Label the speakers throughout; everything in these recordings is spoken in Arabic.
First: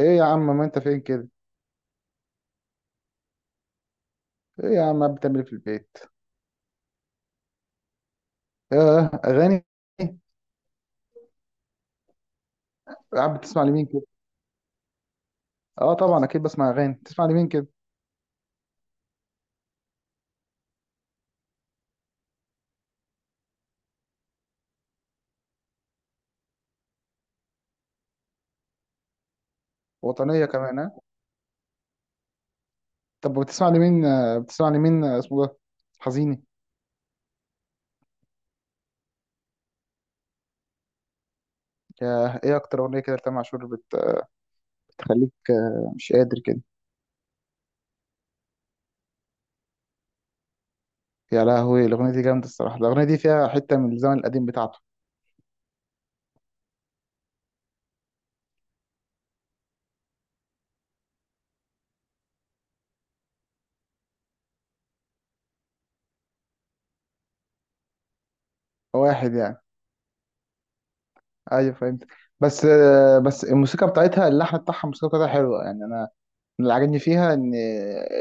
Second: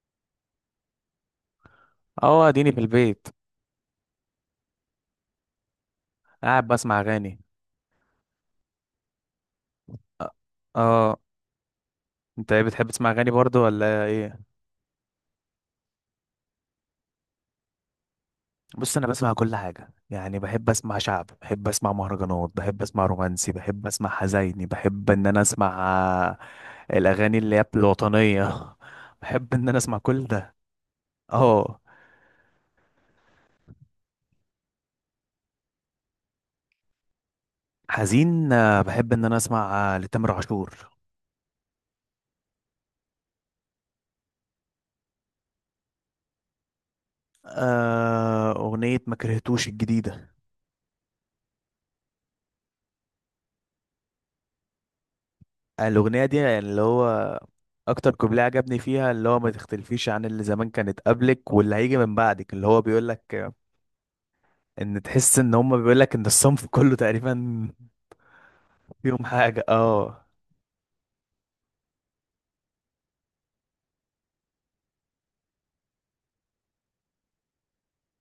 Speaker 1: ايه يا عم، ما انت فين كده؟
Speaker 2: اه، اديني في البيت.
Speaker 1: ايه يا عم قاعد بتعمل ايه في البيت؟
Speaker 2: قاعد بسمع اغاني.
Speaker 1: اه، اغاني.
Speaker 2: أ- اه انت ايه بتحب تسمع اغاني
Speaker 1: قاعد بتسمع
Speaker 2: برضو
Speaker 1: لمين كده؟
Speaker 2: ولا ايه؟
Speaker 1: اه طبعا اكيد بسمع اغاني. بتسمع لمين كده؟
Speaker 2: بص، انا بسمع كل حاجه. يعني بحب اسمع شعب، بحب اسمع مهرجانات، بحب اسمع رومانسي، بحب اسمع حزيني، بحب ان انا اسمع آه، الاغاني اللي هي الوطنيه بحب ان انا اسمع كل
Speaker 1: وطنيه
Speaker 2: ده.
Speaker 1: كمان، ها؟
Speaker 2: اه.
Speaker 1: طب بتسمع لمين، بتسمع لمين اسمه ده؟ حزيني.
Speaker 2: حزين، بحب ان انا اسمع، لتامر عاشور.
Speaker 1: يا، ايه اكتر اغنيه كده لتامر عاشور بتخليك مش قادر كده؟
Speaker 2: اغنيه ما كرهتوش الجديده.
Speaker 1: يا لهوي، الاغنيه دي جامده الصراحه. الاغنيه دي فيها حته من الزمن القديم بتاعته.
Speaker 2: الاغنيه دي يعني اللي هو اكتر كوبليه عجبني فيها، اللي هو ما تختلفيش عن اللي زمان كانت قبلك واللي هيجي من بعدك، اللي هو بيقول لك ان تحس ان هم بيقول لك ان الصنف كله تقريبا فيهم
Speaker 1: واحد يعني.
Speaker 2: حاجه. اه.
Speaker 1: ايوه فهمت. بس الموسيقى بتاعتها، اللحن بتاعها، الموسيقى بتاعتها حلوه، يعني انا من اللي عاجبني فيها ان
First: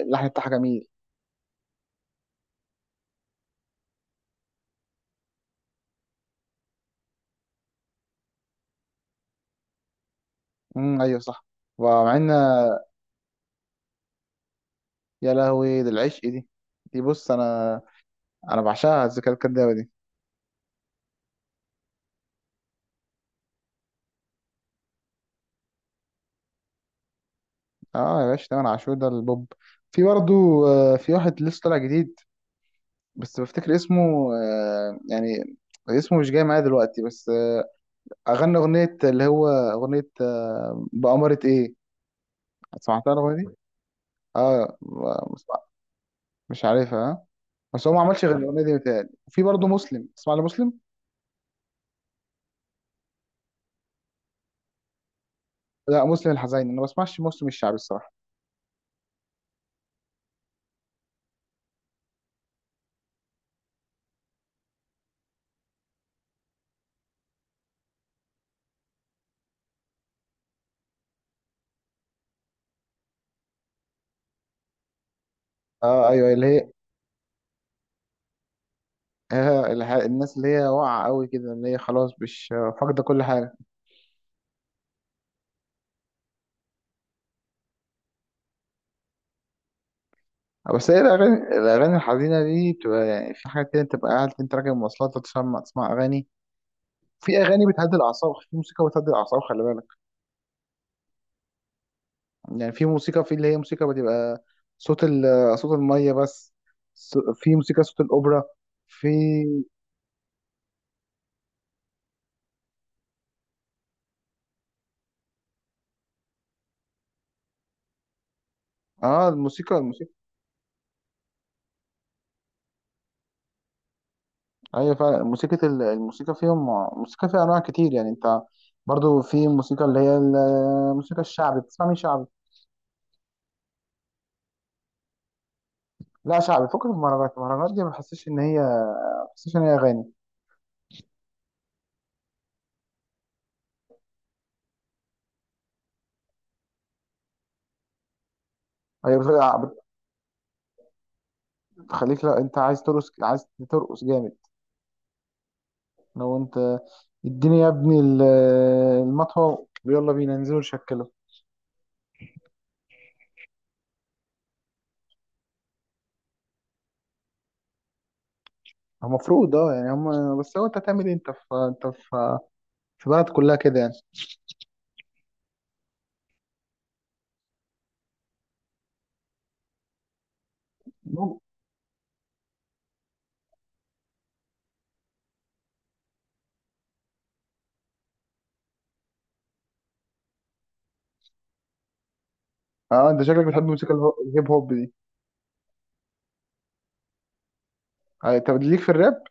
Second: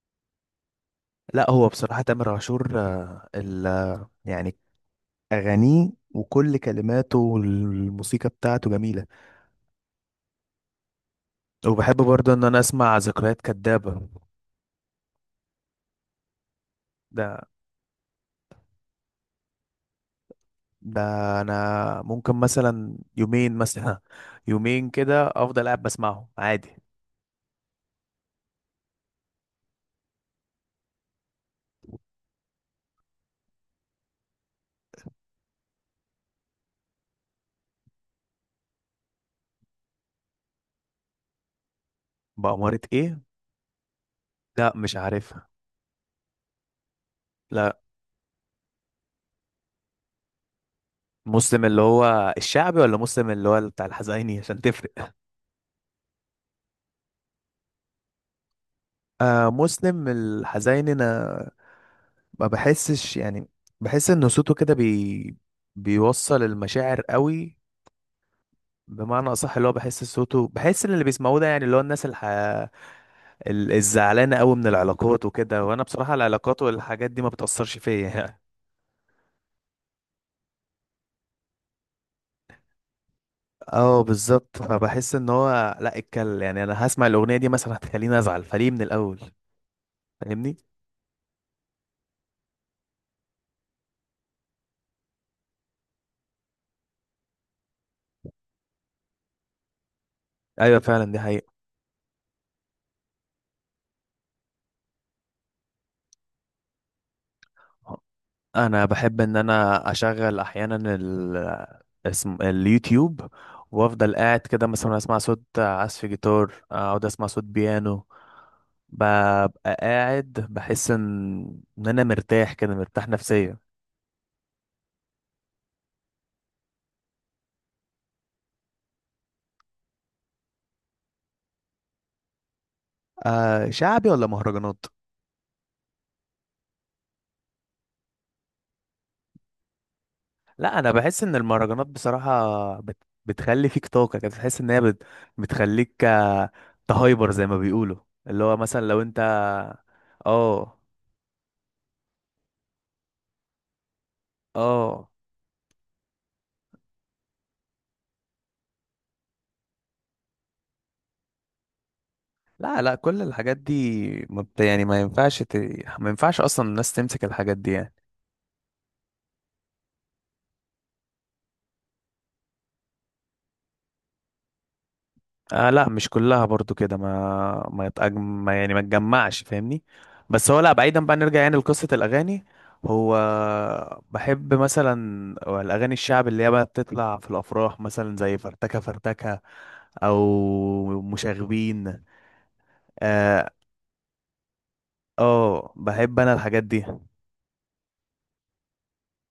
Speaker 1: اللحن بتاعها جميل.
Speaker 2: لا هو بصراحه تامر عاشور آه، ال يعني اغانيه وكل كلماته والموسيقى بتاعته جميله.
Speaker 1: ايوه صح.
Speaker 2: وبحب
Speaker 1: ومع ان
Speaker 2: برضه ان انا اسمع ذكريات كدابه.
Speaker 1: يا لهوي، ده العشق. دي بص
Speaker 2: ده
Speaker 1: انا، انا بعشقها الذكريات الكدابه دي.
Speaker 2: ده انا ممكن مثلا يومين، مثلا يومين كده افضل قاعد بسمعه عادي.
Speaker 1: اه يا باشا، تامر عاشور ده البوب. في برضه، في واحد لسه طالع جديد بس بفتكر اسمه، يعني اسمه مش جاي معايا دلوقتي، بس اغنى اغنيه اللي هو اغنيه، بأمارة ايه.
Speaker 2: بأمارة
Speaker 1: سمعتها
Speaker 2: ايه؟
Speaker 1: الاغنيه دي؟
Speaker 2: لا،
Speaker 1: اه.
Speaker 2: مش
Speaker 1: مش
Speaker 2: عارفها.
Speaker 1: مش عارفها، ها؟
Speaker 2: لا،
Speaker 1: بس هو ما عملش غير الاغنيه دي، متهيألي. وفي برضه مسلم. تسمع لمسلم؟
Speaker 2: مسلم اللي هو الشعبي ولا مسلم اللي هو بتاع الحزيني عشان تفرق؟
Speaker 1: لا، مسلم الحزين. انا ما بسمعش مسلم الشعبي الصراحه.
Speaker 2: آه، مسلم الحزيني. انا ما بحسش يعني. بحس ان صوته كده بيوصل المشاعر قوي. بمعنى اصح، اللي هو بحس صوته، بحس ان اللي بيسمعوه ده يعني اللي هو الناس الح... الزعلانه قوي من العلاقات وكده. وانا
Speaker 1: اه
Speaker 2: بصراحه
Speaker 1: ايوه، اللي
Speaker 2: العلاقات
Speaker 1: هي
Speaker 2: والحاجات دي ما بتاثرش فيا يعني.
Speaker 1: الناس اللي هي واقعة قوي كده، اللي هي خلاص مش فاقدة كل حاجة.
Speaker 2: اه، بالظبط. فبحس ان هو لا اتكل، يعني انا هسمع الاغنيه دي مثلا هتخليني ازعل، فليه من الاول؟ فاهمني؟
Speaker 1: بس هي الأغاني الحزينة دي بتبقى يعني في حاجات كده، تبقى قاعد أنت راكب مواصلات، تسمع أغاني. في أغاني بتهدي الأعصاب، في موسيقى بتهدي الأعصاب، خلي بالك.
Speaker 2: ايوه، فعلا دي حقيقه.
Speaker 1: يعني في موسيقى، في اللي هي موسيقى بتبقى صوت ال صوت المية بس. في موسيقى صوت الأوبرا.
Speaker 2: انا
Speaker 1: في،
Speaker 2: بحب ان انا اشغل احيانا ال... اسم اليوتيوب، وافضل قاعد كده مثلا اسمع صوت عزف جيتار، اقعد اسمع صوت بيانو.
Speaker 1: اه
Speaker 2: ببقى
Speaker 1: الموسيقى.
Speaker 2: قاعد بحس ان ان انا مرتاح كده، مرتاح نفسيا.
Speaker 1: ايوه فعلا، موسيقى الموسيقى فيهم، موسيقى فيها انواع كتير يعني. انت برضو في موسيقى اللي هي الموسيقى الشعبي. بتسمع مين شعبي؟
Speaker 2: آه، شعبي ولا مهرجانات؟
Speaker 1: لا شعبي، فكك من المهرجانات دي ما بحسش ان هي، ما بحسش ان هي اغاني.
Speaker 2: لا، انا بحس ان المهرجانات بصراحة بت... بتخلي فيك طاقة كده، تحس ان هي بت... بتخليك تهايبر زي ما بيقولوا. اللي هو مثلا لو
Speaker 1: هي
Speaker 2: انت.
Speaker 1: بت-
Speaker 2: اه.
Speaker 1: بتخليك، لا، انت عايز ترقص، عايز ترقص جامد.
Speaker 2: اه.
Speaker 1: لو انت اديني يا ابني المطوه ويلا بينا ننزل نشكله.
Speaker 2: لا، لا، كل الحاجات دي مبت... يعني ما ينفعش ت... ما ينفعش اصلا الناس تمسك الحاجات دي يعني.
Speaker 1: المفروض اه، يعني هم، بس هو انت هتعمل ايه؟ انت في في بلد كلها كده يعني.
Speaker 2: آه لا، مش كلها برضو كده. ما يتأج... ما يعني ما تجمعش، فاهمني؟ بس هو لا، بعيدا بقى
Speaker 1: المهم،
Speaker 2: نرجع يعني لقصة الاغاني. هو بحب مثلا الاغاني الشعب اللي هي بقى بتطلع في الافراح، مثلا زي فرتكه فرتكه، او مشاغبين.
Speaker 1: اه انت شكلك
Speaker 2: اه.
Speaker 1: بتحب الموسيقى الهيب هوب دي.
Speaker 2: بحب انا الحاجات دي.
Speaker 1: اه، طب ليك في الراب؟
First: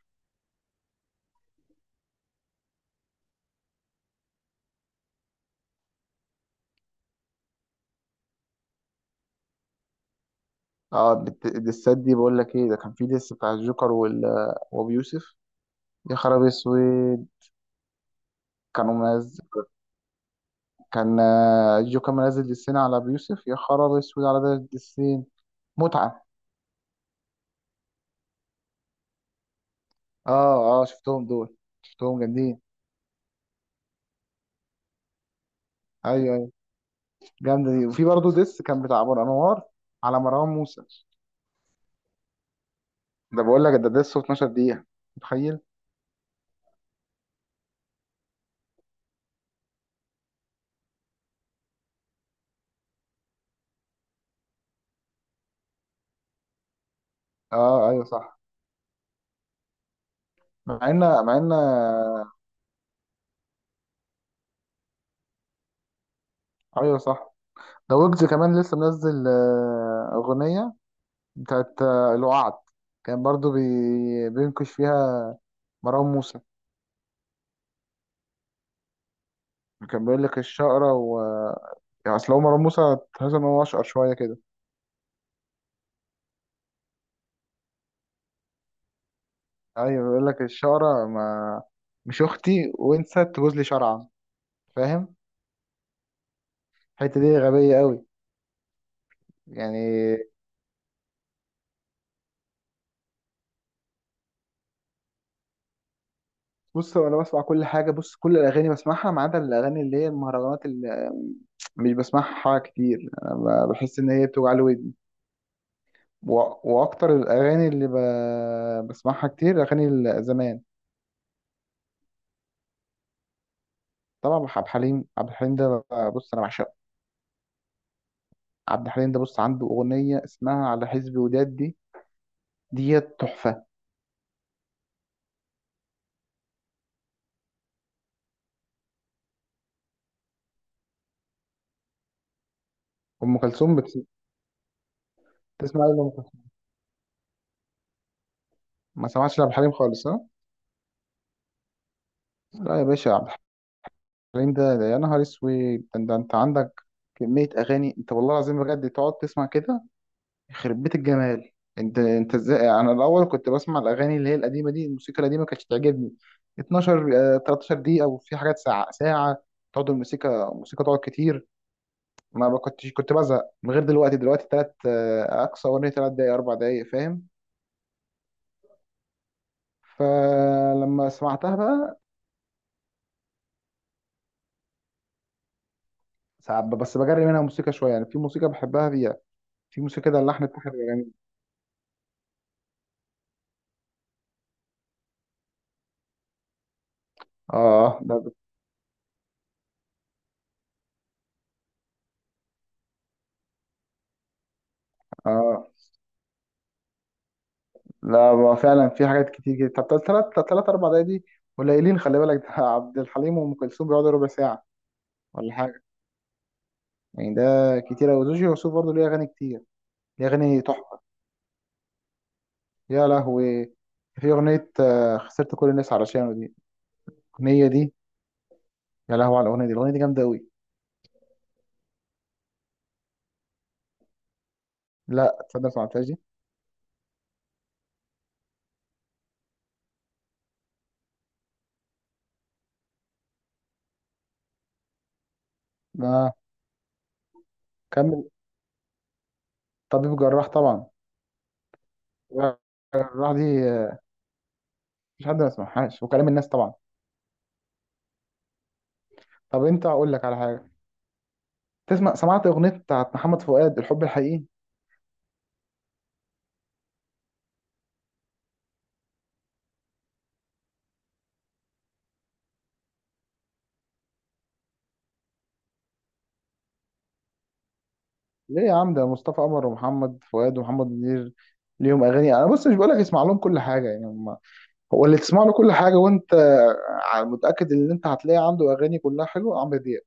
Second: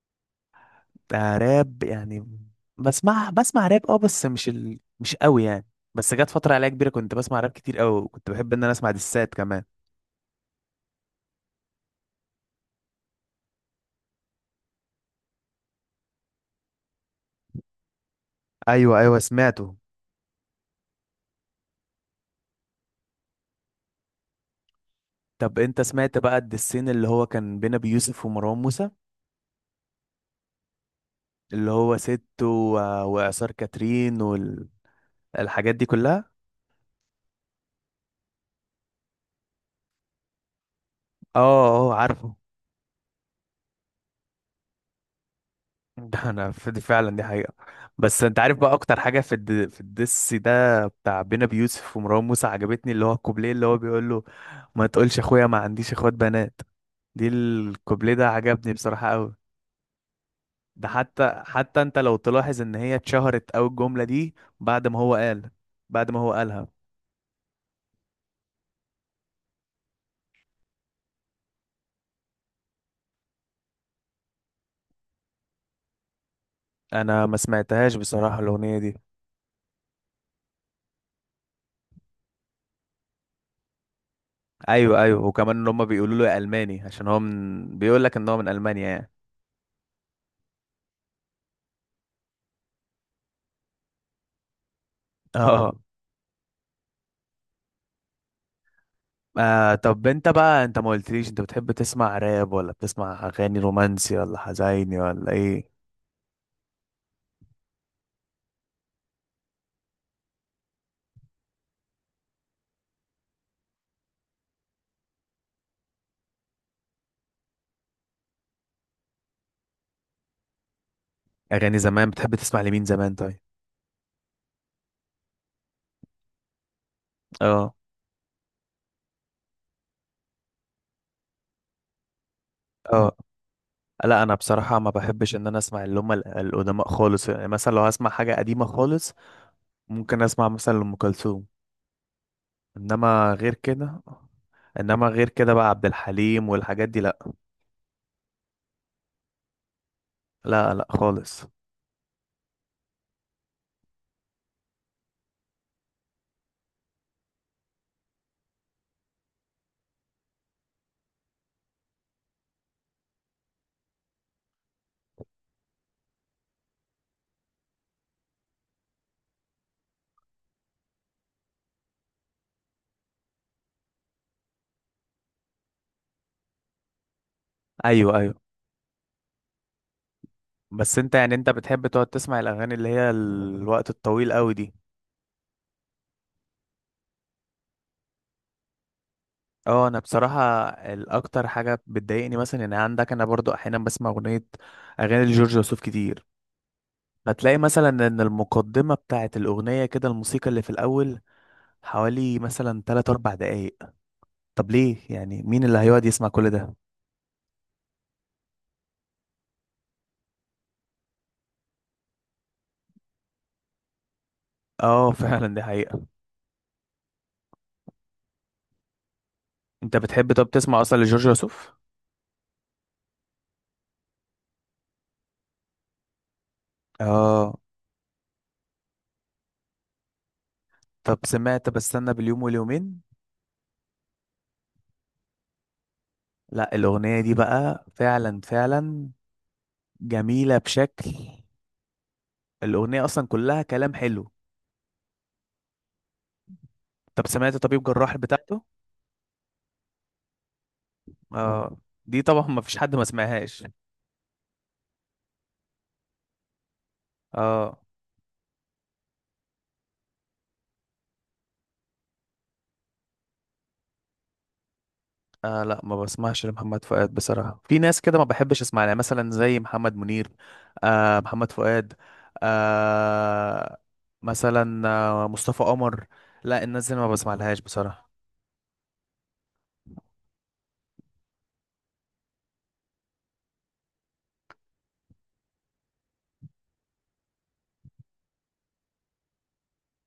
Speaker 2: راب يعني؟ بسمع راب اه، بس مش ال... مش قوي يعني. بس جت فترة عليا كبيرة كنت بسمع راب كتير قوي، وكنت بحب ان انا اسمع دسات كمان.
Speaker 1: اه، الدسات دي بقول لك ايه، ده كان في ديس بتاع الجوكر وابي يوسف. يا خرابي اسود.
Speaker 2: ايوه
Speaker 1: كانوا،
Speaker 2: ايوه، سمعته.
Speaker 1: كان جو كان منزل دسين على أبو يوسف. يا خراب اسود على ده الدسين.
Speaker 2: طب انت سمعت
Speaker 1: متعة.
Speaker 2: بقى الدسين اللي هو كان بين ابي يوسف ومروان موسى،
Speaker 1: اه اه، شفتهم دول،
Speaker 2: اللي هو
Speaker 1: شفتهم
Speaker 2: ست و...
Speaker 1: جامدين.
Speaker 2: وإعصار كاترين والحاجات دي كلها؟
Speaker 1: ايوه ايوه، جامدة دي. وفي برضه ديس كان بتاع أبو الأنوار على مروان موسى.
Speaker 2: اه. اه، عارفه.
Speaker 1: ده بقول لك ده ديس 12 دقيقة، متخيل؟
Speaker 2: دي فعلا دي حقيقة. بس انت عارف بقى اكتر حاجة في الد... في الدس ده بتاع بينا بيوسف ومروان موسى عجبتني، اللي هو الكوبليه اللي هو بيقول له: ما تقولش اخويا ما عنديش اخوات بنات. دي
Speaker 1: اه ايوه
Speaker 2: الكوبليه ده
Speaker 1: صح.
Speaker 2: عجبني بصراحة قوي.
Speaker 1: مع
Speaker 2: ده
Speaker 1: ان، مع
Speaker 2: حتى
Speaker 1: ان
Speaker 2: حتى انت لو تلاحظ ان هي اتشهرت قوي الجملة دي بعد ما هو قال، بعد ما هو قالها.
Speaker 1: ايوه صح. ده ويجز كمان لسه منزل أغنية بتاعت الوعد. كان برضو بينكش فيها مروان موسى.
Speaker 2: انا ما سمعتهاش بصراحة الاغنية دي.
Speaker 1: كان بيقول لك الشقرة يعني اصل هو مروان موسى تحس ان هو اشقر شويه كده.
Speaker 2: ايوه ايوه، وكمان ان هم بيقولوا له يا الماني عشان هو من بيقول لك ان هو من المانيا يعني.
Speaker 1: ايوه، بيقول لك الشقره ما، مش اختي وانسى تجوز لي شرعا، فاهم.
Speaker 2: اه.
Speaker 1: الحته دي غبيه قوي.
Speaker 2: آه طب
Speaker 1: يعني
Speaker 2: انت بقى، انت ما قلتليش انت بتحب تسمع راب ولا بتسمع اغاني رومانسي ولا حزيني ولا ايه؟
Speaker 1: بص انا بسمع كل حاجه. بص، كل الاغاني بسمعها ما عدا الاغاني اللي هي المهرجانات، اللي مش بسمعها كتير انا. بحس ان هي بتوجع لي ودني و... واكتر الاغاني اللي بسمعها كتير اغاني زمان.
Speaker 2: اغاني زمان بتحب تسمع لمين زمان طيب؟
Speaker 1: طبعا عبد الحليم ده بص انا بعشقه.
Speaker 2: اه.
Speaker 1: عبد الحليم ده بص، عنده اغنيه اسمها على حسب وداد دي.
Speaker 2: اه.
Speaker 1: ديت تحفه.
Speaker 2: لا انا بصراحة ما بحبش ان انا اسمع اللي هم القدماء خالص. يعني مثلا لو هسمع حاجة قديمة خالص ممكن اسمع مثلا لأم كلثوم. انما
Speaker 1: ام
Speaker 2: غير
Speaker 1: كلثوم
Speaker 2: كده، انما غير كده بقى
Speaker 1: بتسمع
Speaker 2: عبد
Speaker 1: ايه لأم كلثوم؟
Speaker 2: الحليم والحاجات دي لا.
Speaker 1: ما سمعتش لعبد الحليم خالص، ها؟
Speaker 2: لا، لا خالص.
Speaker 1: لا يا باشا، عبد الحليم ده، يا نهار اسود. ده، انت عندك كميه اغاني، انت والله العظيم بجد تقعد تسمع كده، يخرب بيت الجمال. انت ازاي، انا الاول كنت بسمع الاغاني اللي هي القديمه دي، الموسيقى القديمه كانتش تعجبني. 12، 13 دقيقه، وفي حاجات ساعه ساعه، تقعد الموسيقى تقعد كتير. ما كنتش، كنت بزهق من غير. دلوقتي تلات اقصى اغنيه 3 دقايق، 4 دقايق، فاهم.
Speaker 2: ايوه ايوه. بس
Speaker 1: فلما
Speaker 2: انت يعني انت
Speaker 1: سمعتها
Speaker 2: بتحب
Speaker 1: بقى،
Speaker 2: تقعد تسمع الاغاني اللي هي الوقت الطويل قوي دي؟
Speaker 1: ساعات بس بجري منها موسيقى شويه، يعني في موسيقى بحبها فيها، في
Speaker 2: اه انا
Speaker 1: موسيقى ده
Speaker 2: بصراحه
Speaker 1: اللحن بتاعها بيبقى جميل.
Speaker 2: الاكتر حاجه بتضايقني مثلا ان عندك، انا برضو احيانا بسمع اغنيه، اغاني لجورج وسوف كتير،
Speaker 1: اه،
Speaker 2: فتلاقي مثلا
Speaker 1: آه، ده
Speaker 2: ان
Speaker 1: ب-
Speaker 2: المقدمه بتاعه الاغنيه كده، الموسيقى اللي في الاول حوالي مثلا 3 4 دقائق. طب ليه؟
Speaker 1: اه
Speaker 2: يعني مين اللي هيقعد يسمع كل ده؟
Speaker 1: لا، هو فعلا في حاجات كتير جدا. طب تلات، تلات 4 دقايق دي قليلين، خلي بالك ده عبد الحليم وام كلثوم بيقعدوا ربع ساعه
Speaker 2: اه
Speaker 1: ولا
Speaker 2: فعلا دي
Speaker 1: حاجه،
Speaker 2: حقيقه.
Speaker 1: يعني ده كتير قوي. وزوجي يوسف برضه ليه اغاني كتير،
Speaker 2: انت
Speaker 1: ليه
Speaker 2: بتحب طب
Speaker 1: اغاني
Speaker 2: تسمع اصلا
Speaker 1: تحفه.
Speaker 2: لجورج وسوف؟
Speaker 1: يا لهوي، في اغنيه خسرت كل الناس علشانه دي.
Speaker 2: اه.
Speaker 1: الاغنيه دي، يا لهوي على الاغنيه دي، الاغنيه دي جامده قوي.
Speaker 2: طب سمعت بستنى باليوم واليومين؟
Speaker 1: لا تصدق، ما سمعتهاش دي.
Speaker 2: لا الاغنيه دي بقى فعلا فعلا جميله بشكل. الاغنيه اصلا كلها كلام حلو.
Speaker 1: اه،
Speaker 2: طب سمعت طبيب جراح
Speaker 1: كمل.
Speaker 2: بتاعته؟
Speaker 1: طبيب جراح طبعا.
Speaker 2: اه، دي طبعا ما فيش حد ما
Speaker 1: جراح دي
Speaker 2: سمعهاش.
Speaker 1: مفيش حد ما سمعهاش، وكلام الناس طبعا.
Speaker 2: اه.
Speaker 1: طب انت هقول لك على حاجه. تسمع، سمعت اغنيه بتاعت محمد فؤاد، الحب الحقيقي؟
Speaker 2: آه لا، ما بسمعش لمحمد فؤاد بصراحة. في ناس كده ما بحبش اسمع لها، مثلا زي محمد منير، آه محمد فؤاد، آه، مثلا آه مصطفى قمر. لا الناس دي أنا ما بسمع لهاش بصراحة.
Speaker 1: ليه يا عم؟ ده مصطفى قمر ومحمد فؤاد ومحمد منير ليهم اغاني. انا بص، مش بقول لك اسمع لهم كل حاجه يعني، هم، هو اللي تسمع له كل حاجه وانت متاكد ان انت هتلاقي عنده اغاني كلها حلوه عمرو دياب.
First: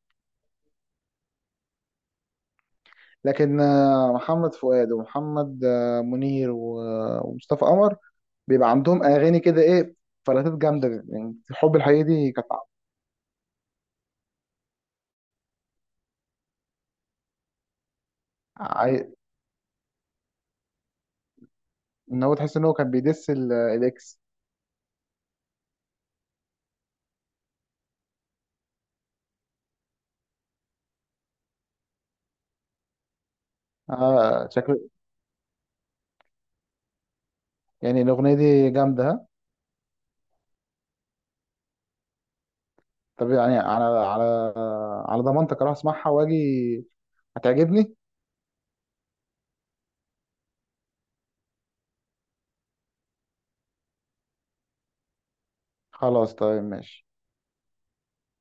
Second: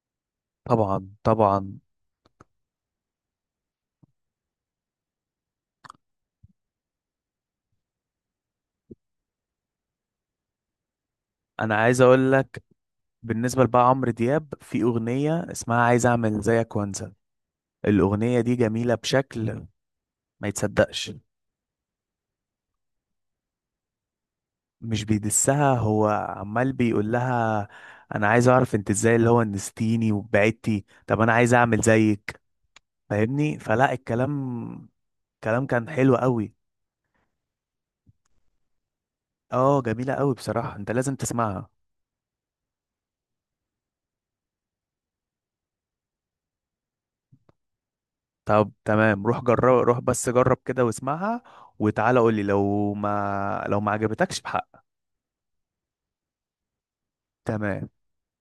Speaker 2: طبعا طبعا.
Speaker 1: لكن محمد فؤاد، ومحمد منير، ومصطفى قمر، بيبقى عندهم اغاني كده، ايه، فلاتات جامده يعني.
Speaker 2: انا
Speaker 1: الحب
Speaker 2: عايز
Speaker 1: الحقيقي
Speaker 2: اقول
Speaker 1: دي كانت
Speaker 2: لك بالنسبة لبقى عمرو دياب، في اغنية اسمها عايز اعمل زيك وانسى. الاغنية دي جميلة
Speaker 1: ع-
Speaker 2: بشكل ما يتصدقش.
Speaker 1: ان هو تحس ان هو كان بيدس الاكس.
Speaker 2: مش بيدسها، هو عمال بيقول لها: انا عايز اعرف انت ازاي اللي هو نستيني وبعدتي، طب انا عايز اعمل زيك. فاهمني؟ فلا،
Speaker 1: اه، شكل
Speaker 2: الكلام، الكلام كان حلو قوي.
Speaker 1: يعني الاغنيه دي جامده، ها؟
Speaker 2: اه جميلة قوي بصراحة، انت لازم تسمعها.
Speaker 1: طب يعني، على على ضمانتك اروح اسمعها واجي، هتعجبني.
Speaker 2: طب تمام، روح جرب، روح بس جرب كده واسمعها، وتعالى قولي لو ما، لو ما عجبتكش بحق.
Speaker 1: خلاص، طيب ماشي.
Speaker 2: تمام.